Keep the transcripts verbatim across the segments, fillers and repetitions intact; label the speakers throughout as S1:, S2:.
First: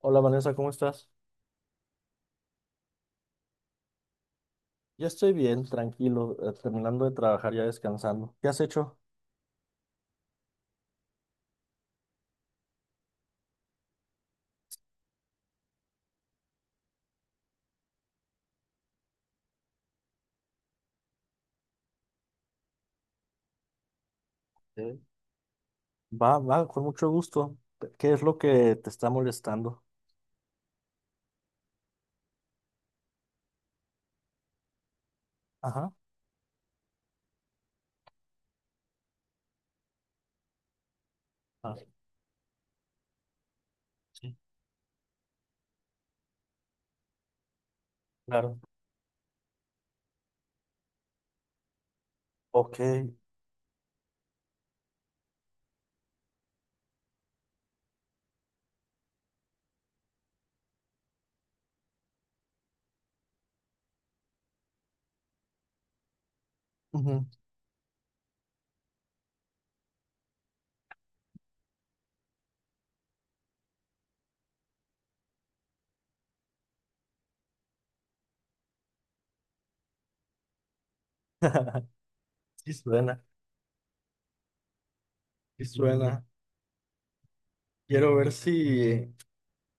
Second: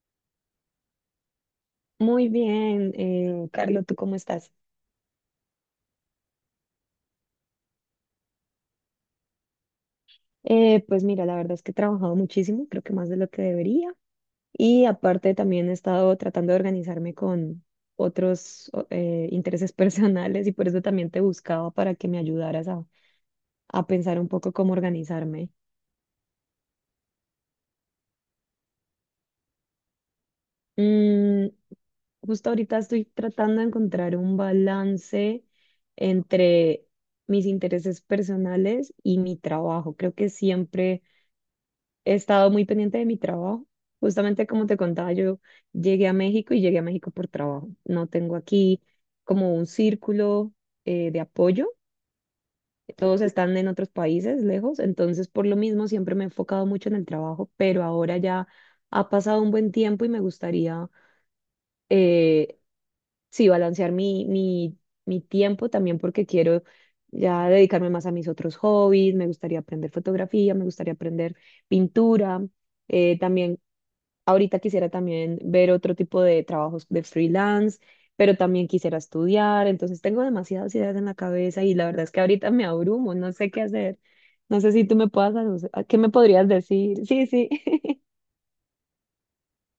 S1: Hola Vanessa, ¿cómo estás?
S2: Muy bien, eh, Carlos, ¿tú cómo estás?
S1: Ya estoy bien, tranquilo, eh, terminando de trabajar, ya descansando. ¿Qué has hecho?
S2: Eh, pues mira, la verdad es que he trabajado muchísimo, creo que más de lo que debería. Y aparte también he estado tratando de organizarme con otros o- eh, intereses personales y por eso también te buscaba para que me ayudaras a, a pensar un poco cómo
S1: ¿Eh?
S2: organizarme.
S1: Va, va, con mucho gusto. ¿Qué es lo que te está molestando?
S2: Mm, Justo ahorita estoy tratando de encontrar un balance
S1: Ajá.
S2: entre mis intereses personales y mi trabajo. Creo que siempre
S1: Ah,
S2: he estado muy pendiente de mi trabajo.
S1: sí,
S2: Justamente como te contaba, yo llegué a México y llegué a México por trabajo. No tengo
S1: claro.
S2: aquí como un círculo eh, de apoyo.
S1: Ok.
S2: Todos están en otros países lejos, entonces por lo mismo siempre me he enfocado mucho en el trabajo, pero ahora ya ha pasado un buen tiempo y me gustaría, eh, sí, balancear mi, mi, mi tiempo también porque quiero
S1: Ujú.
S2: ya dedicarme más a mis otros hobbies, me gustaría aprender fotografía, me gustaría aprender pintura. Eh, también Ahorita quisiera también ver otro tipo de trabajos de freelance, pero también quisiera estudiar. Entonces tengo demasiadas ideas en la cabeza y la verdad es que ahorita me
S1: Sí
S2: abrumo,
S1: suena,
S2: no sé qué hacer. No sé si tú me puedas,
S1: sí
S2: alu- ¿qué me
S1: suena.
S2: podrías decir? Sí, sí.
S1: Quiero ver si,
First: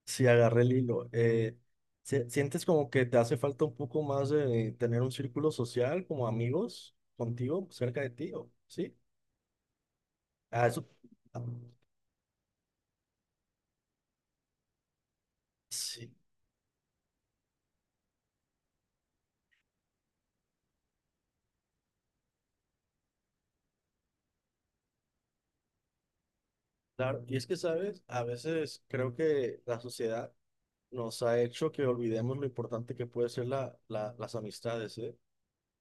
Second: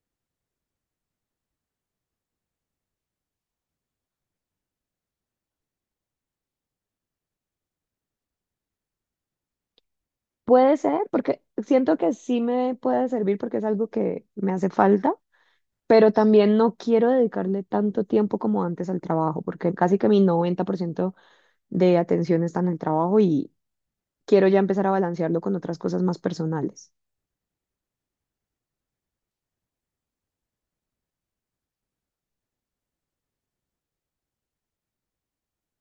S1: si agarré el hilo. Eh, ¿sie- ¿sientes como que te hace falta un poco más de tener un círculo social, como amigos contigo, cerca de ti? ¿O- ¿Sí? Ah,
S2: Puede
S1: eso.
S2: ser,
S1: Ah,
S2: porque siento que sí me puede servir porque es algo que me hace falta,
S1: sí.
S2: pero también no quiero dedicarle tanto tiempo como antes al trabajo, porque casi que mi noventa por ciento de atención está en el trabajo y quiero ya empezar a balancearlo con otras cosas más personales.
S1: Claro, y es que, ¿sabes? A veces creo que la sociedad nos ha hecho que olvidemos lo importante que puede ser la, la- las amistades, ¿eh?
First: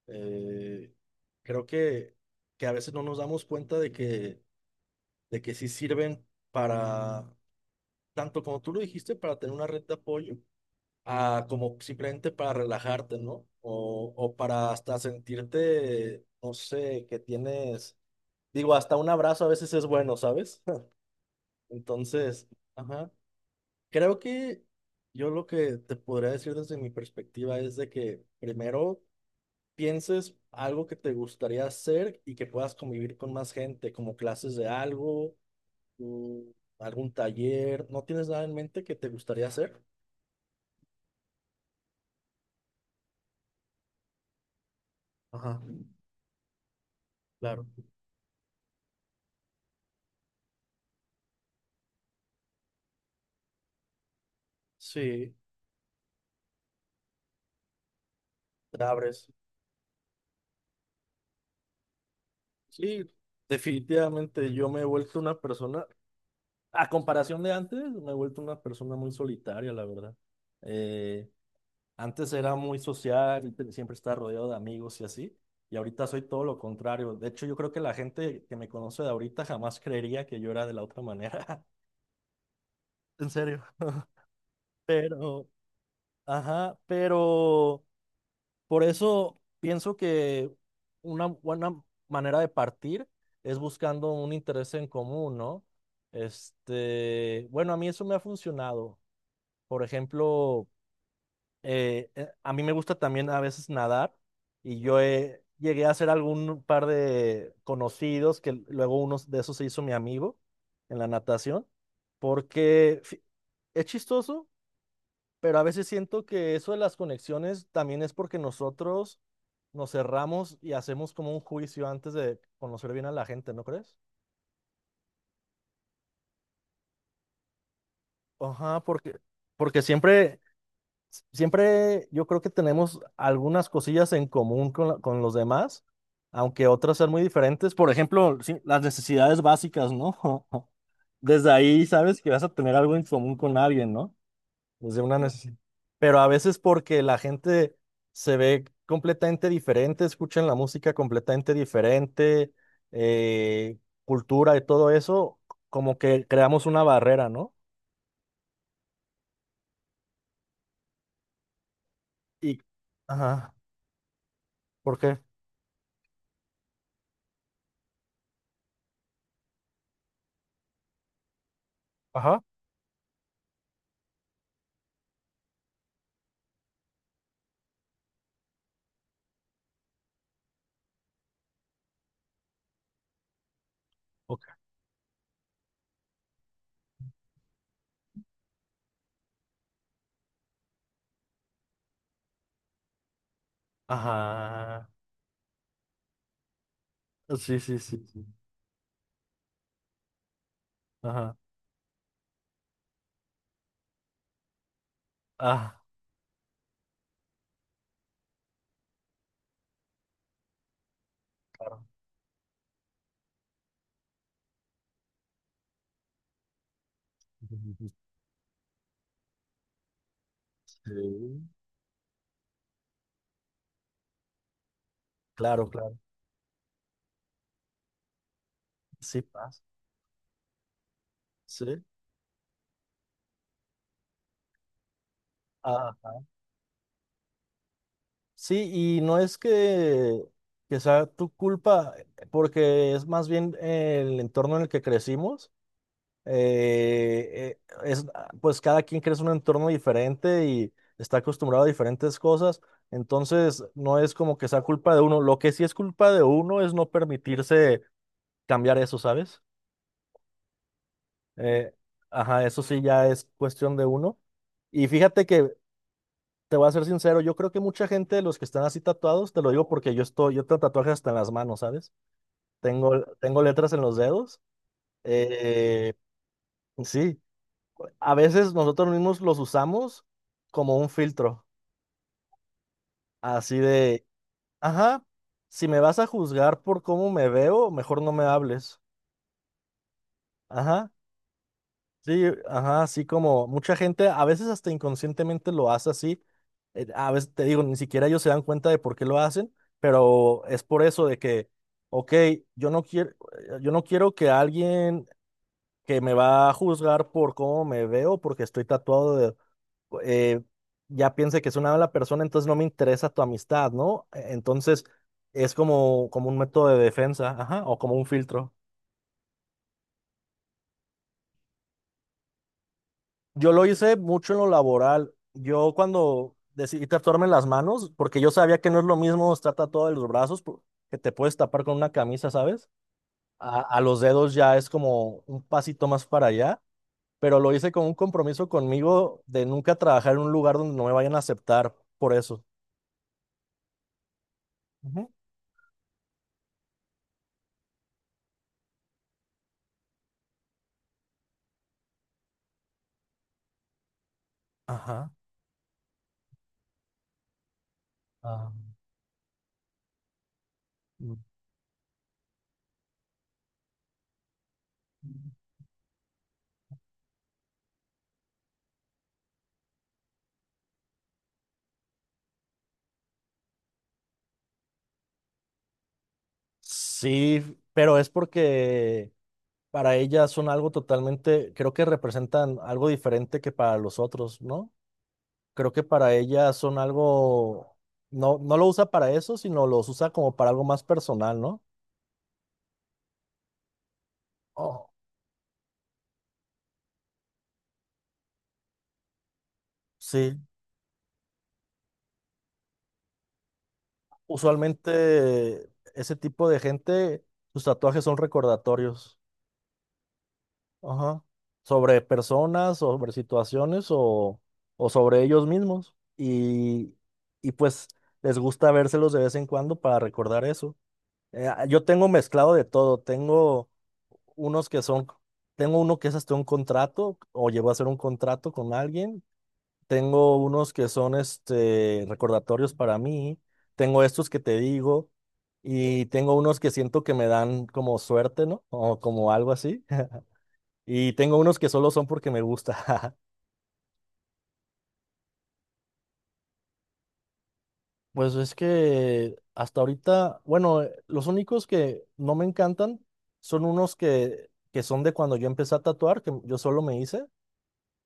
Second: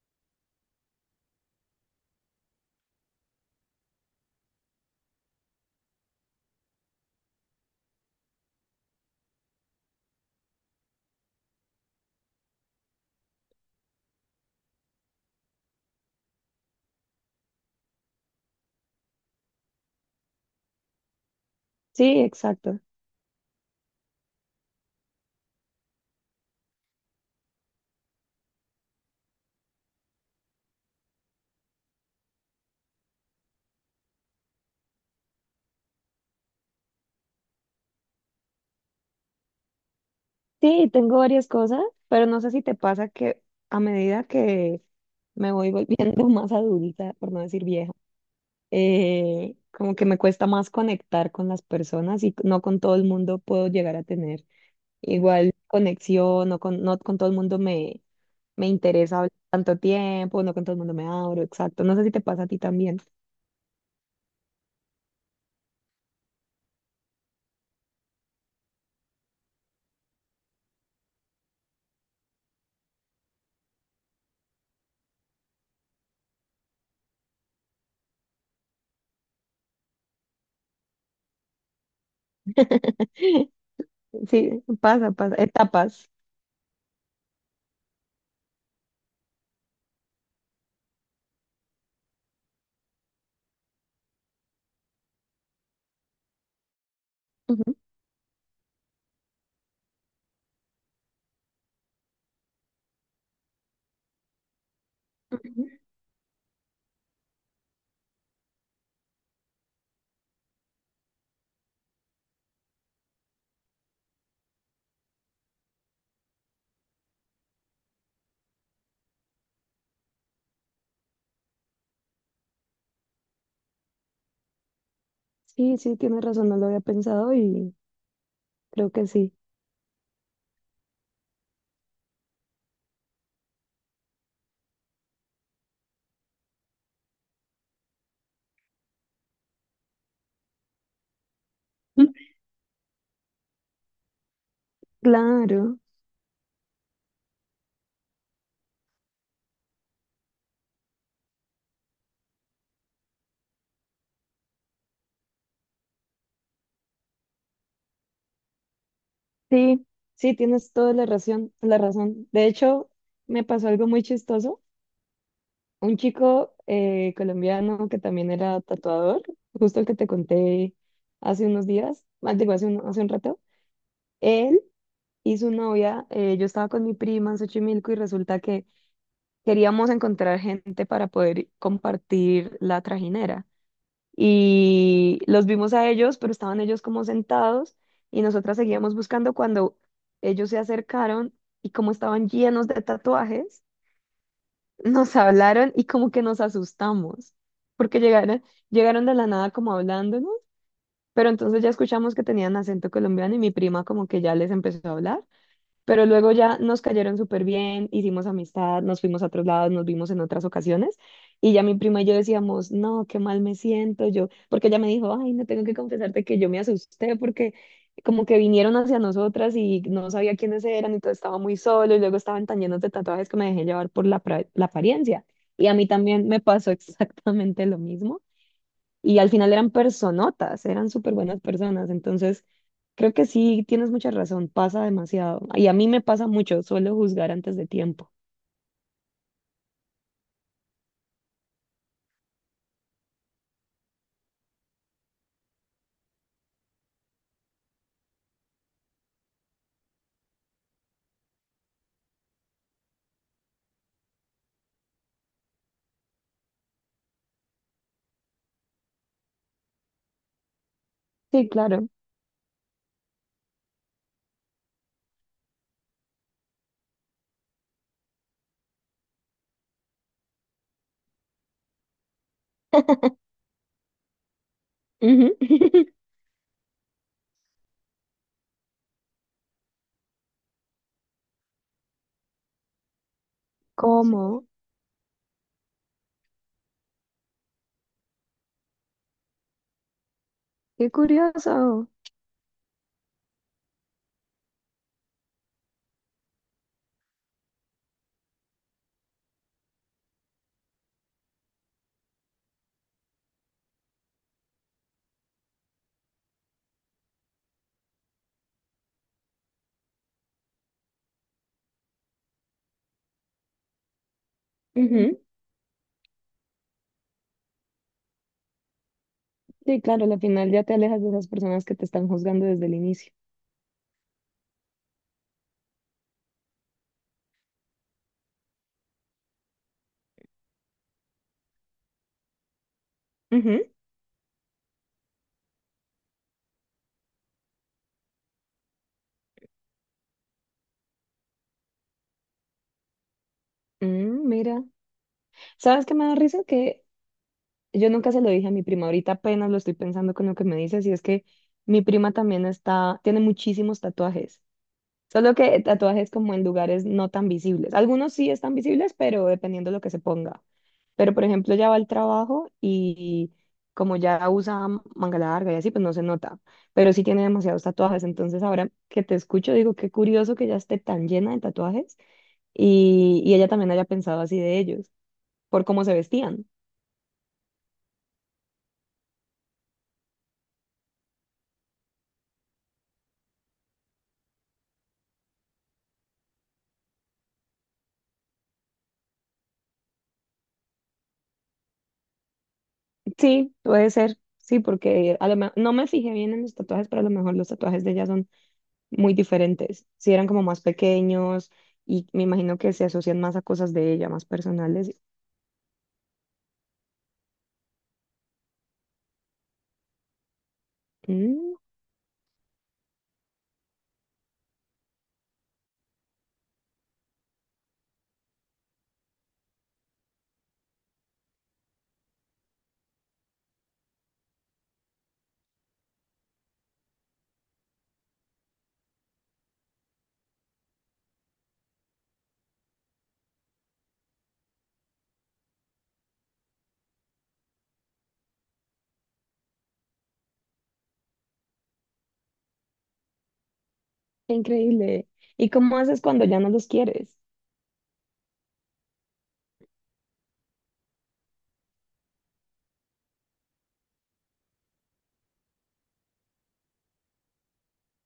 S1: Eh, creo que, que a veces no nos damos cuenta de que, de que sí sirven para, tanto como tú lo dijiste, para tener una red de apoyo, a, como simplemente para relajarte, ¿no? O, o para hasta sentirte, no sé, que tienes, digo, hasta un abrazo a veces es bueno, ¿sabes?
S2: Sí,
S1: Entonces,
S2: exacto.
S1: ajá. Creo que yo lo que te podría decir desde mi perspectiva es de que primero pienses algo que te gustaría hacer y que puedas convivir con más gente, como clases de algo, mm, algún taller. ¿No tienes nada en mente que te gustaría hacer?
S2: Sí, tengo varias cosas, pero no sé si te pasa que a medida que me
S1: Ajá,
S2: voy volviendo más adulta, por no decir
S1: claro.
S2: vieja, eh, como que me cuesta más conectar con las personas y no con todo el mundo puedo llegar a tener
S1: Sí,
S2: igual conexión, no con, no con todo el mundo me, me
S1: te
S2: interesa
S1: abres.
S2: hablar tanto tiempo, no con todo el mundo me abro, exacto. No sé si te pasa a ti también.
S1: Sí, definitivamente yo me he vuelto una persona, a comparación de antes, me he vuelto una persona muy solitaria, la verdad. Eh, Antes era muy social, y siempre estaba rodeado de amigos y así, y ahorita soy todo lo contrario. De hecho, yo creo que la gente que me conoce de ahorita jamás creería que yo era de la otra manera. En serio.
S2: Sí, pasa, pasa,
S1: Pero,
S2: etapas.
S1: ajá, pero por eso pienso que una buena manera de partir es buscando un interés en común, ¿no? Este, bueno, a mí eso me ha funcionado. Por ejemplo, eh, eh, a mí me gusta también a veces nadar y yo eh,
S2: Ujú.
S1: llegué a hacer algún par de conocidos que luego uno de esos se hizo mi amigo en la natación, porque fi- es chistoso, pero a veces siento que eso de las conexiones también es porque nosotros nos cerramos y hacemos como un juicio antes de conocer bien a la gente, ¿no crees?
S2: Sí, sí, tienes razón, no lo había pensado y
S1: Ajá,
S2: creo que
S1: porque,
S2: sí.
S1: porque siempre s- siempre yo creo que tenemos algunas cosillas en común con, la- con los demás, aunque otras sean muy diferentes. Por ejemplo, sí, las necesidades básicas, ¿no? Desde ahí sabes que vas a tener algo en común con alguien, ¿no? Desde una Sí. necesidad.
S2: Claro,
S1: Pero a veces porque la gente se ve completamente diferente, escuchan la música completamente diferente, eh, cultura y todo eso, como que creamos una barrera, ¿no?
S2: sí, sí, tienes toda la razón, la razón. De
S1: Y,
S2: hecho, me
S1: ajá,
S2: pasó algo muy chistoso.
S1: ¿por qué?
S2: Un chico eh, colombiano que también era tatuador, justo el que te conté hace unos días, ah,
S1: Ajá.
S2: digo, hace un, hace un rato, él y su novia, eh, yo estaba con mi prima en Xochimilco y resulta que queríamos encontrar gente para poder compartir la trajinera.
S1: Ok.
S2: Y los vimos a ellos, pero estaban ellos como sentados y nosotras seguíamos buscando cuando ellos se acercaron y como estaban llenos de tatuajes,
S1: Ajá.
S2: nos hablaron y como que nos asustamos
S1: Sí, sí,
S2: porque
S1: sí, sí.
S2: llegaron, llegaron de la nada como hablándonos, pero
S1: Ajá.
S2: entonces ya escuchamos que tenían acento colombiano y mi prima como que ya les empezó a hablar,
S1: Ah,
S2: pero luego ya nos cayeron súper bien, hicimos amistad, nos fuimos a otros lados, nos vimos en otras ocasiones. Y ya mi
S1: claro.
S2: prima y yo decíamos, no, qué mal me siento yo, porque ella me dijo, ay, no tengo que confesarte que yo me asusté porque como que vinieron hacia nosotras y no sabía quiénes eran, entonces estaba
S1: Sí.
S2: muy solo y luego estaban tan llenos de tatuajes que me dejé llevar por la, pra- la apariencia. Y
S1: Claro,
S2: a mí
S1: claro.
S2: también me pasó exactamente lo mismo. Y
S1: Sí
S2: al final
S1: pasa.
S2: eran personotas, eran súper buenas
S1: Sí.
S2: personas. Entonces, creo que sí, tienes mucha razón, pasa demasiado. Y a mí me
S1: Ajá.
S2: pasa mucho, suelo juzgar antes de tiempo.
S1: Sí, y no es que, que sea tu culpa, porque es más bien el entorno en el que crecimos. eh, eh, es, pues cada quien crece en un entorno diferente y está acostumbrado a diferentes cosas. Entonces, no es como que sea culpa de uno. Lo que sí es culpa de uno es no permitirse cambiar eso, ¿sabes?
S2: Sí,
S1: Eh,
S2: claro.
S1: ajá, eso sí ya es cuestión de uno. Y fíjate que te voy a ser sincero, yo creo que mucha gente de los que están así tatuados, te lo digo porque yo estoy, yo tengo tatuajes hasta en las manos, ¿sabes? Tengo, tengo letras en los dedos.
S2: Ujú.
S1: eh, sí, a veces nosotros mismos los usamos como un filtro, así de,
S2: ¿Cómo?
S1: ajá, si me vas a juzgar por cómo me veo, mejor no me hables.
S2: Qué
S1: Ajá.
S2: curioso.
S1: Sí, ajá, así como mucha gente, a veces hasta inconscientemente lo hace así, eh, a veces te digo, ni siquiera ellos se dan cuenta de por qué lo hacen, pero es por eso de que, ok, yo no quiero, yo no quiero que alguien que me va a juzgar por cómo me veo, porque estoy tatuado de, eh, ya piense que es una mala persona, entonces no me interesa tu amistad, ¿no? E-, Entonces
S2: Ujú.
S1: es como, como un método de defensa, ajá, o como un filtro.
S2: Sí, claro, al final ya te alejas de esas personas que te están juzgando desde el inicio.
S1: Yo lo hice mucho en lo laboral. Yo cuando decidí tatuarme las manos, porque yo sabía que no es lo mismo estar tatuado de los brazos, por- que te puedes tapar con una camisa, ¿sabes? A,
S2: Ujú.
S1: a los dedos ya es como un pasito más para allá, pero lo hice con un compromiso conmigo de nunca trabajar en un lugar donde no me vayan a aceptar por eso.
S2: Mm, mira.
S1: Ujú.
S2: ¿Sabes qué me da risa? Que yo nunca se lo dije a mi prima, ahorita apenas lo estoy pensando con lo que me dices, y es que mi prima también está, tiene muchísimos tatuajes.
S1: Ajá.
S2: Solo que tatuajes como en lugares no tan visibles. Algunos sí
S1: Ah,
S2: están visibles, pero dependiendo de lo que se ponga. Pero
S1: mm.
S2: por ejemplo, ya va al trabajo y como ya usa manga larga y así, pues no se nota. Pero sí tiene demasiados tatuajes. Entonces ahora que te escucho, digo, qué curioso que ya esté tan llena de tatuajes y, y ella también haya pensado así de ellos, por cómo se vestían.
S1: Sí, pero es porque para ellas son algo totalmente, creo que representan algo diferente que para los otros, ¿no? Creo que para ella son algo, no, no lo usa para eso, sino los usa como para algo más personal, ¿no?
S2: Sí, puede ser. Sí,
S1: Oh,
S2: porque a lo me- no me fijé bien en los tatuajes, pero a lo mejor los tatuajes de ella son muy diferentes. Si eran
S1: sí,
S2: como más pequeños y me imagino que se asocian más a cosas de ella, más personales.
S1: usualmente ese tipo de gente, sus tatuajes son recordatorios, ajá,
S2: Mm,
S1: sobre personas, sobre situaciones o, o sobre ellos mismos. Y, y pues les gusta vérselos de vez en cuando para recordar eso. Eh, yo tengo mezclado de todo, tengo unos que son, tengo uno que es hasta un contrato o llegó a hacer un contrato con alguien. Tengo unos que son este, recordatorios para mí. Tengo estos que te digo y tengo unos que siento que me dan como suerte, ¿no? O como algo así. Y tengo unos que solo son porque me gusta.
S2: qué increíble. ¿Y cómo haces cuando ya no los quieres?
S1: Pues es que hasta ahorita, bueno, eh, los únicos que no me encantan son unos que, que son de cuando yo empecé a tatuar, que yo solo me hice.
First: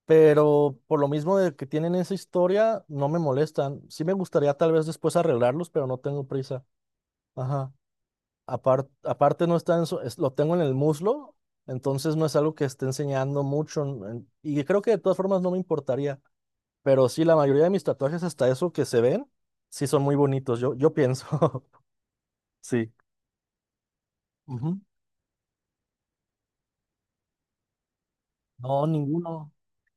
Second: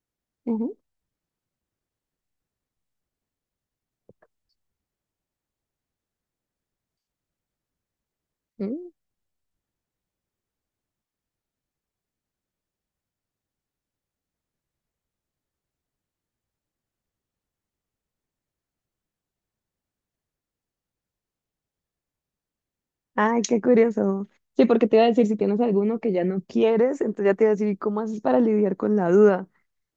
S1: Pero por lo mismo de que tienen esa historia, no me molestan. Sí me gustaría tal vez después arreglarlos, pero no tengo prisa. Ajá. Apar-
S2: Ujú.
S1: aparte no está en su- es- lo tengo en el muslo, entonces no es algo que esté enseñando mucho. en- en- y creo que de todas formas no me importaría. Pero sí, la mayoría de mis tatuajes, hasta eso que se ven, sí son muy bonitos. Yo, yo pienso. Sí.
S2: Ay, qué curioso. Sí,
S1: Ujú.
S2: porque te iba a decir, si tienes alguno que ya no quieres, entonces ya te iba a decir, ¿y cómo haces para lidiar
S1: No,
S2: con la duda?
S1: ninguno.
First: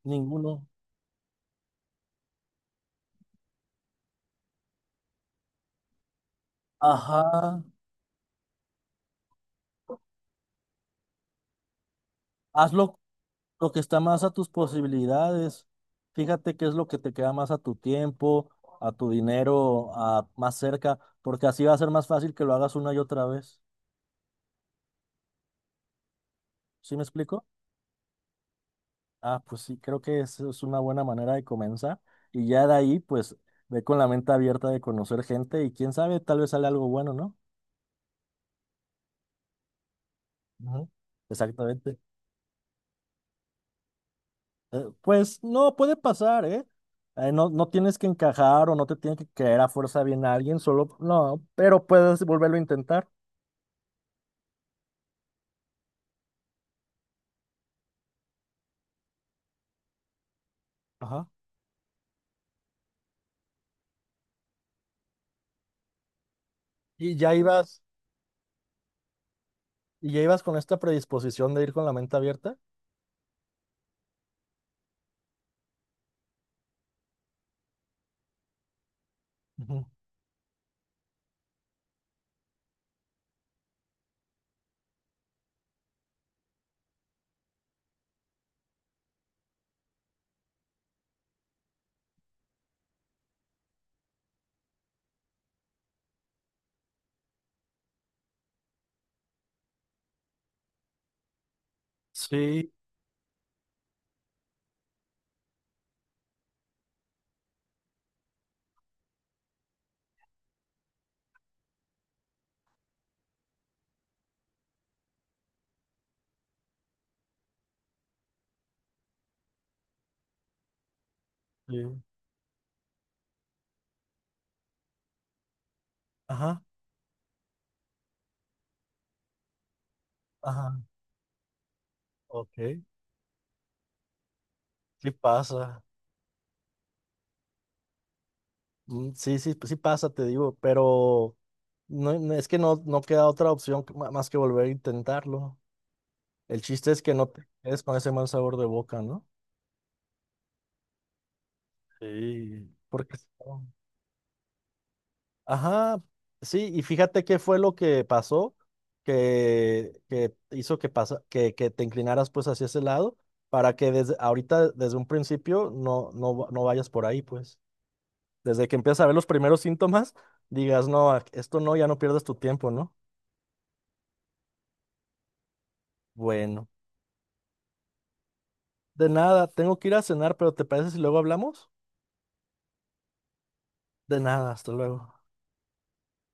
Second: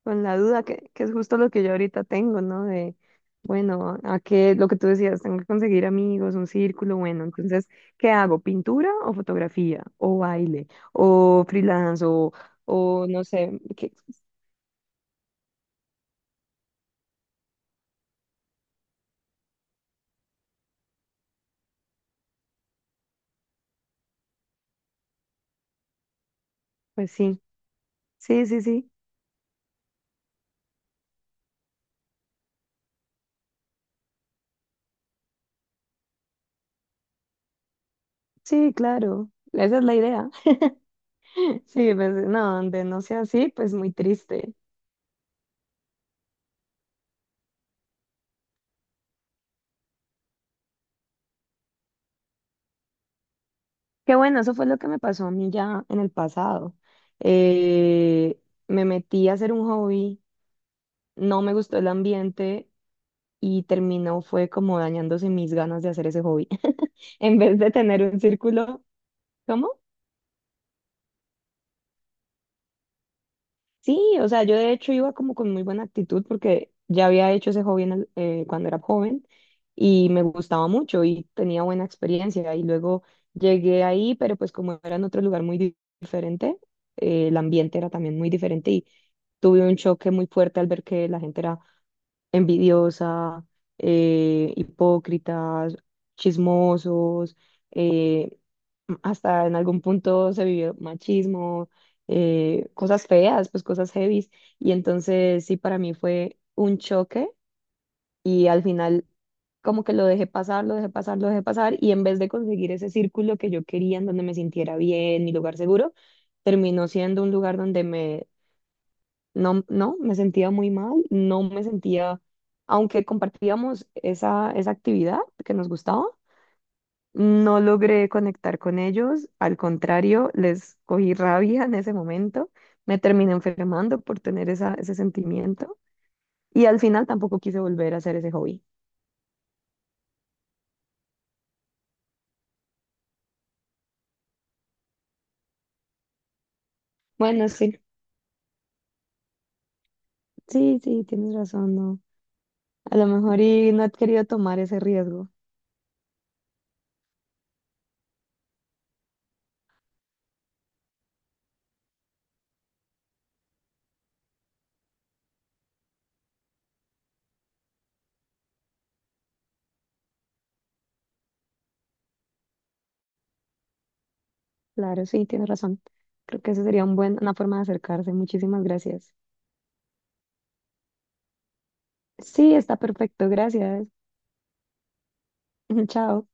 S2: Con la duda,
S1: Ninguno.
S2: que, que es justo lo que yo ahorita tengo, ¿no? De, bueno, a qué, lo que tú decías, tengo que conseguir amigos, un círculo,
S1: Ajá.
S2: bueno, entonces, ¿qué hago? ¿Pintura o fotografía? ¿O baile? ¿O freelance? ¿O,
S1: Hazlo
S2: o no sé?
S1: lo que
S2: ¿Qué?
S1: está más a tus posibilidades, fíjate qué es lo que te queda más a tu tiempo, a tu dinero, a más cerca, porque así va a ser más fácil que lo hagas una y otra vez. ¿Sí me
S2: Pues sí,
S1: explico?
S2: sí, sí, sí,
S1: Ah, pues sí, creo que eso es una buena manera de comenzar. Y ya de ahí, pues, ve con la mente abierta de conocer gente y quién sabe, tal vez sale algo bueno, ¿no?
S2: sí, claro, esa es la idea.
S1: Ujú,
S2: Sí,
S1: exactamente.
S2: pues no, donde no sea así, pues muy triste.
S1: Eh, pues no, puede pasar, ¿eh? Eh, no, no tienes que encajar o no te tiene que caer a fuerza bien a alguien, solo, no, pero puedes volverlo a intentar.
S2: Qué bueno, eso fue lo que me pasó a mí ya en el pasado. Eh, Me metí a hacer un hobby,
S1: Ajá.
S2: no me gustó el ambiente y terminó fue como dañándose mis ganas de hacer ese hobby.
S1: Y ya
S2: En vez de
S1: ibas,
S2: tener un círculo, ¿cómo?
S1: y ya ibas con esta predisposición de ir con la mente abierta.
S2: Sí, o sea, yo de hecho iba como con muy buena actitud porque ya había hecho ese hobby en el- eh, cuando era joven
S1: Ujú.
S2: y me gustaba mucho y tenía buena experiencia y luego llegué ahí, pero pues como era en otro lugar muy di- diferente, eh, el ambiente era también muy diferente y tuve un choque muy fuerte al ver que la gente era envidiosa, eh, hipócritas, chismosos, eh, hasta en algún punto se vivió machismo, eh,
S1: Sí,
S2: cosas feas, pues cosas heavies. Y entonces sí, para mí fue un choque y al final como que lo dejé pasar, lo dejé pasar, lo dejé pasar y en vez de conseguir ese círculo que yo quería, en donde me sintiera bien, mi lugar seguro, terminó siendo un lugar donde me no, no, me sentía muy mal, no me
S1: sí.
S2: sentía, aunque compartíamos esa, esa actividad que nos gustaba,
S1: Ajá.
S2: no logré conectar con ellos, al contrario,
S1: Ajá.
S2: les cogí rabia en ese momento,
S1: Ok.
S2: me terminé enfermando por tener esa, ese
S1: Sí
S2: sentimiento
S1: pasa.
S2: y al final tampoco quise volver a hacer ese hobby.
S1: Mm, sí, sí, sí pasa, te digo, pero no, no- es que no, no queda otra opción que- ma- más que volver a intentarlo. El chiste es que no te
S2: Bueno, sí,
S1: quedes con ese mal sabor de boca, ¿no?
S2: sí, sí, tienes razón, no.
S1: Sí.
S2: A lo
S1: Porque si
S2: mejor
S1: no-
S2: y no he querido tomar ese riesgo.
S1: Ajá, sí, y fíjate qué fue lo que pasó que, que hizo que, pasa, que, que te inclinaras pues hacia ese lado para que desde ahorita, desde un principio, no, no, va- no vayas por ahí, pues. Desde que empiezas a ver los primeros síntomas, digas, no, a- esto no, ya no pierdas tu tiempo, ¿no?
S2: Claro, sí, tienes razón. Creo que eso
S1: Bueno,
S2: sería un buen, una forma de acercarse. Muchísimas
S1: de
S2: gracias.
S1: nada, tengo que ir a cenar, pero ¿te parece si luego hablamos?
S2: Sí, está perfecto, gracias.
S1: De nada, hasta luego.
S2: Chao.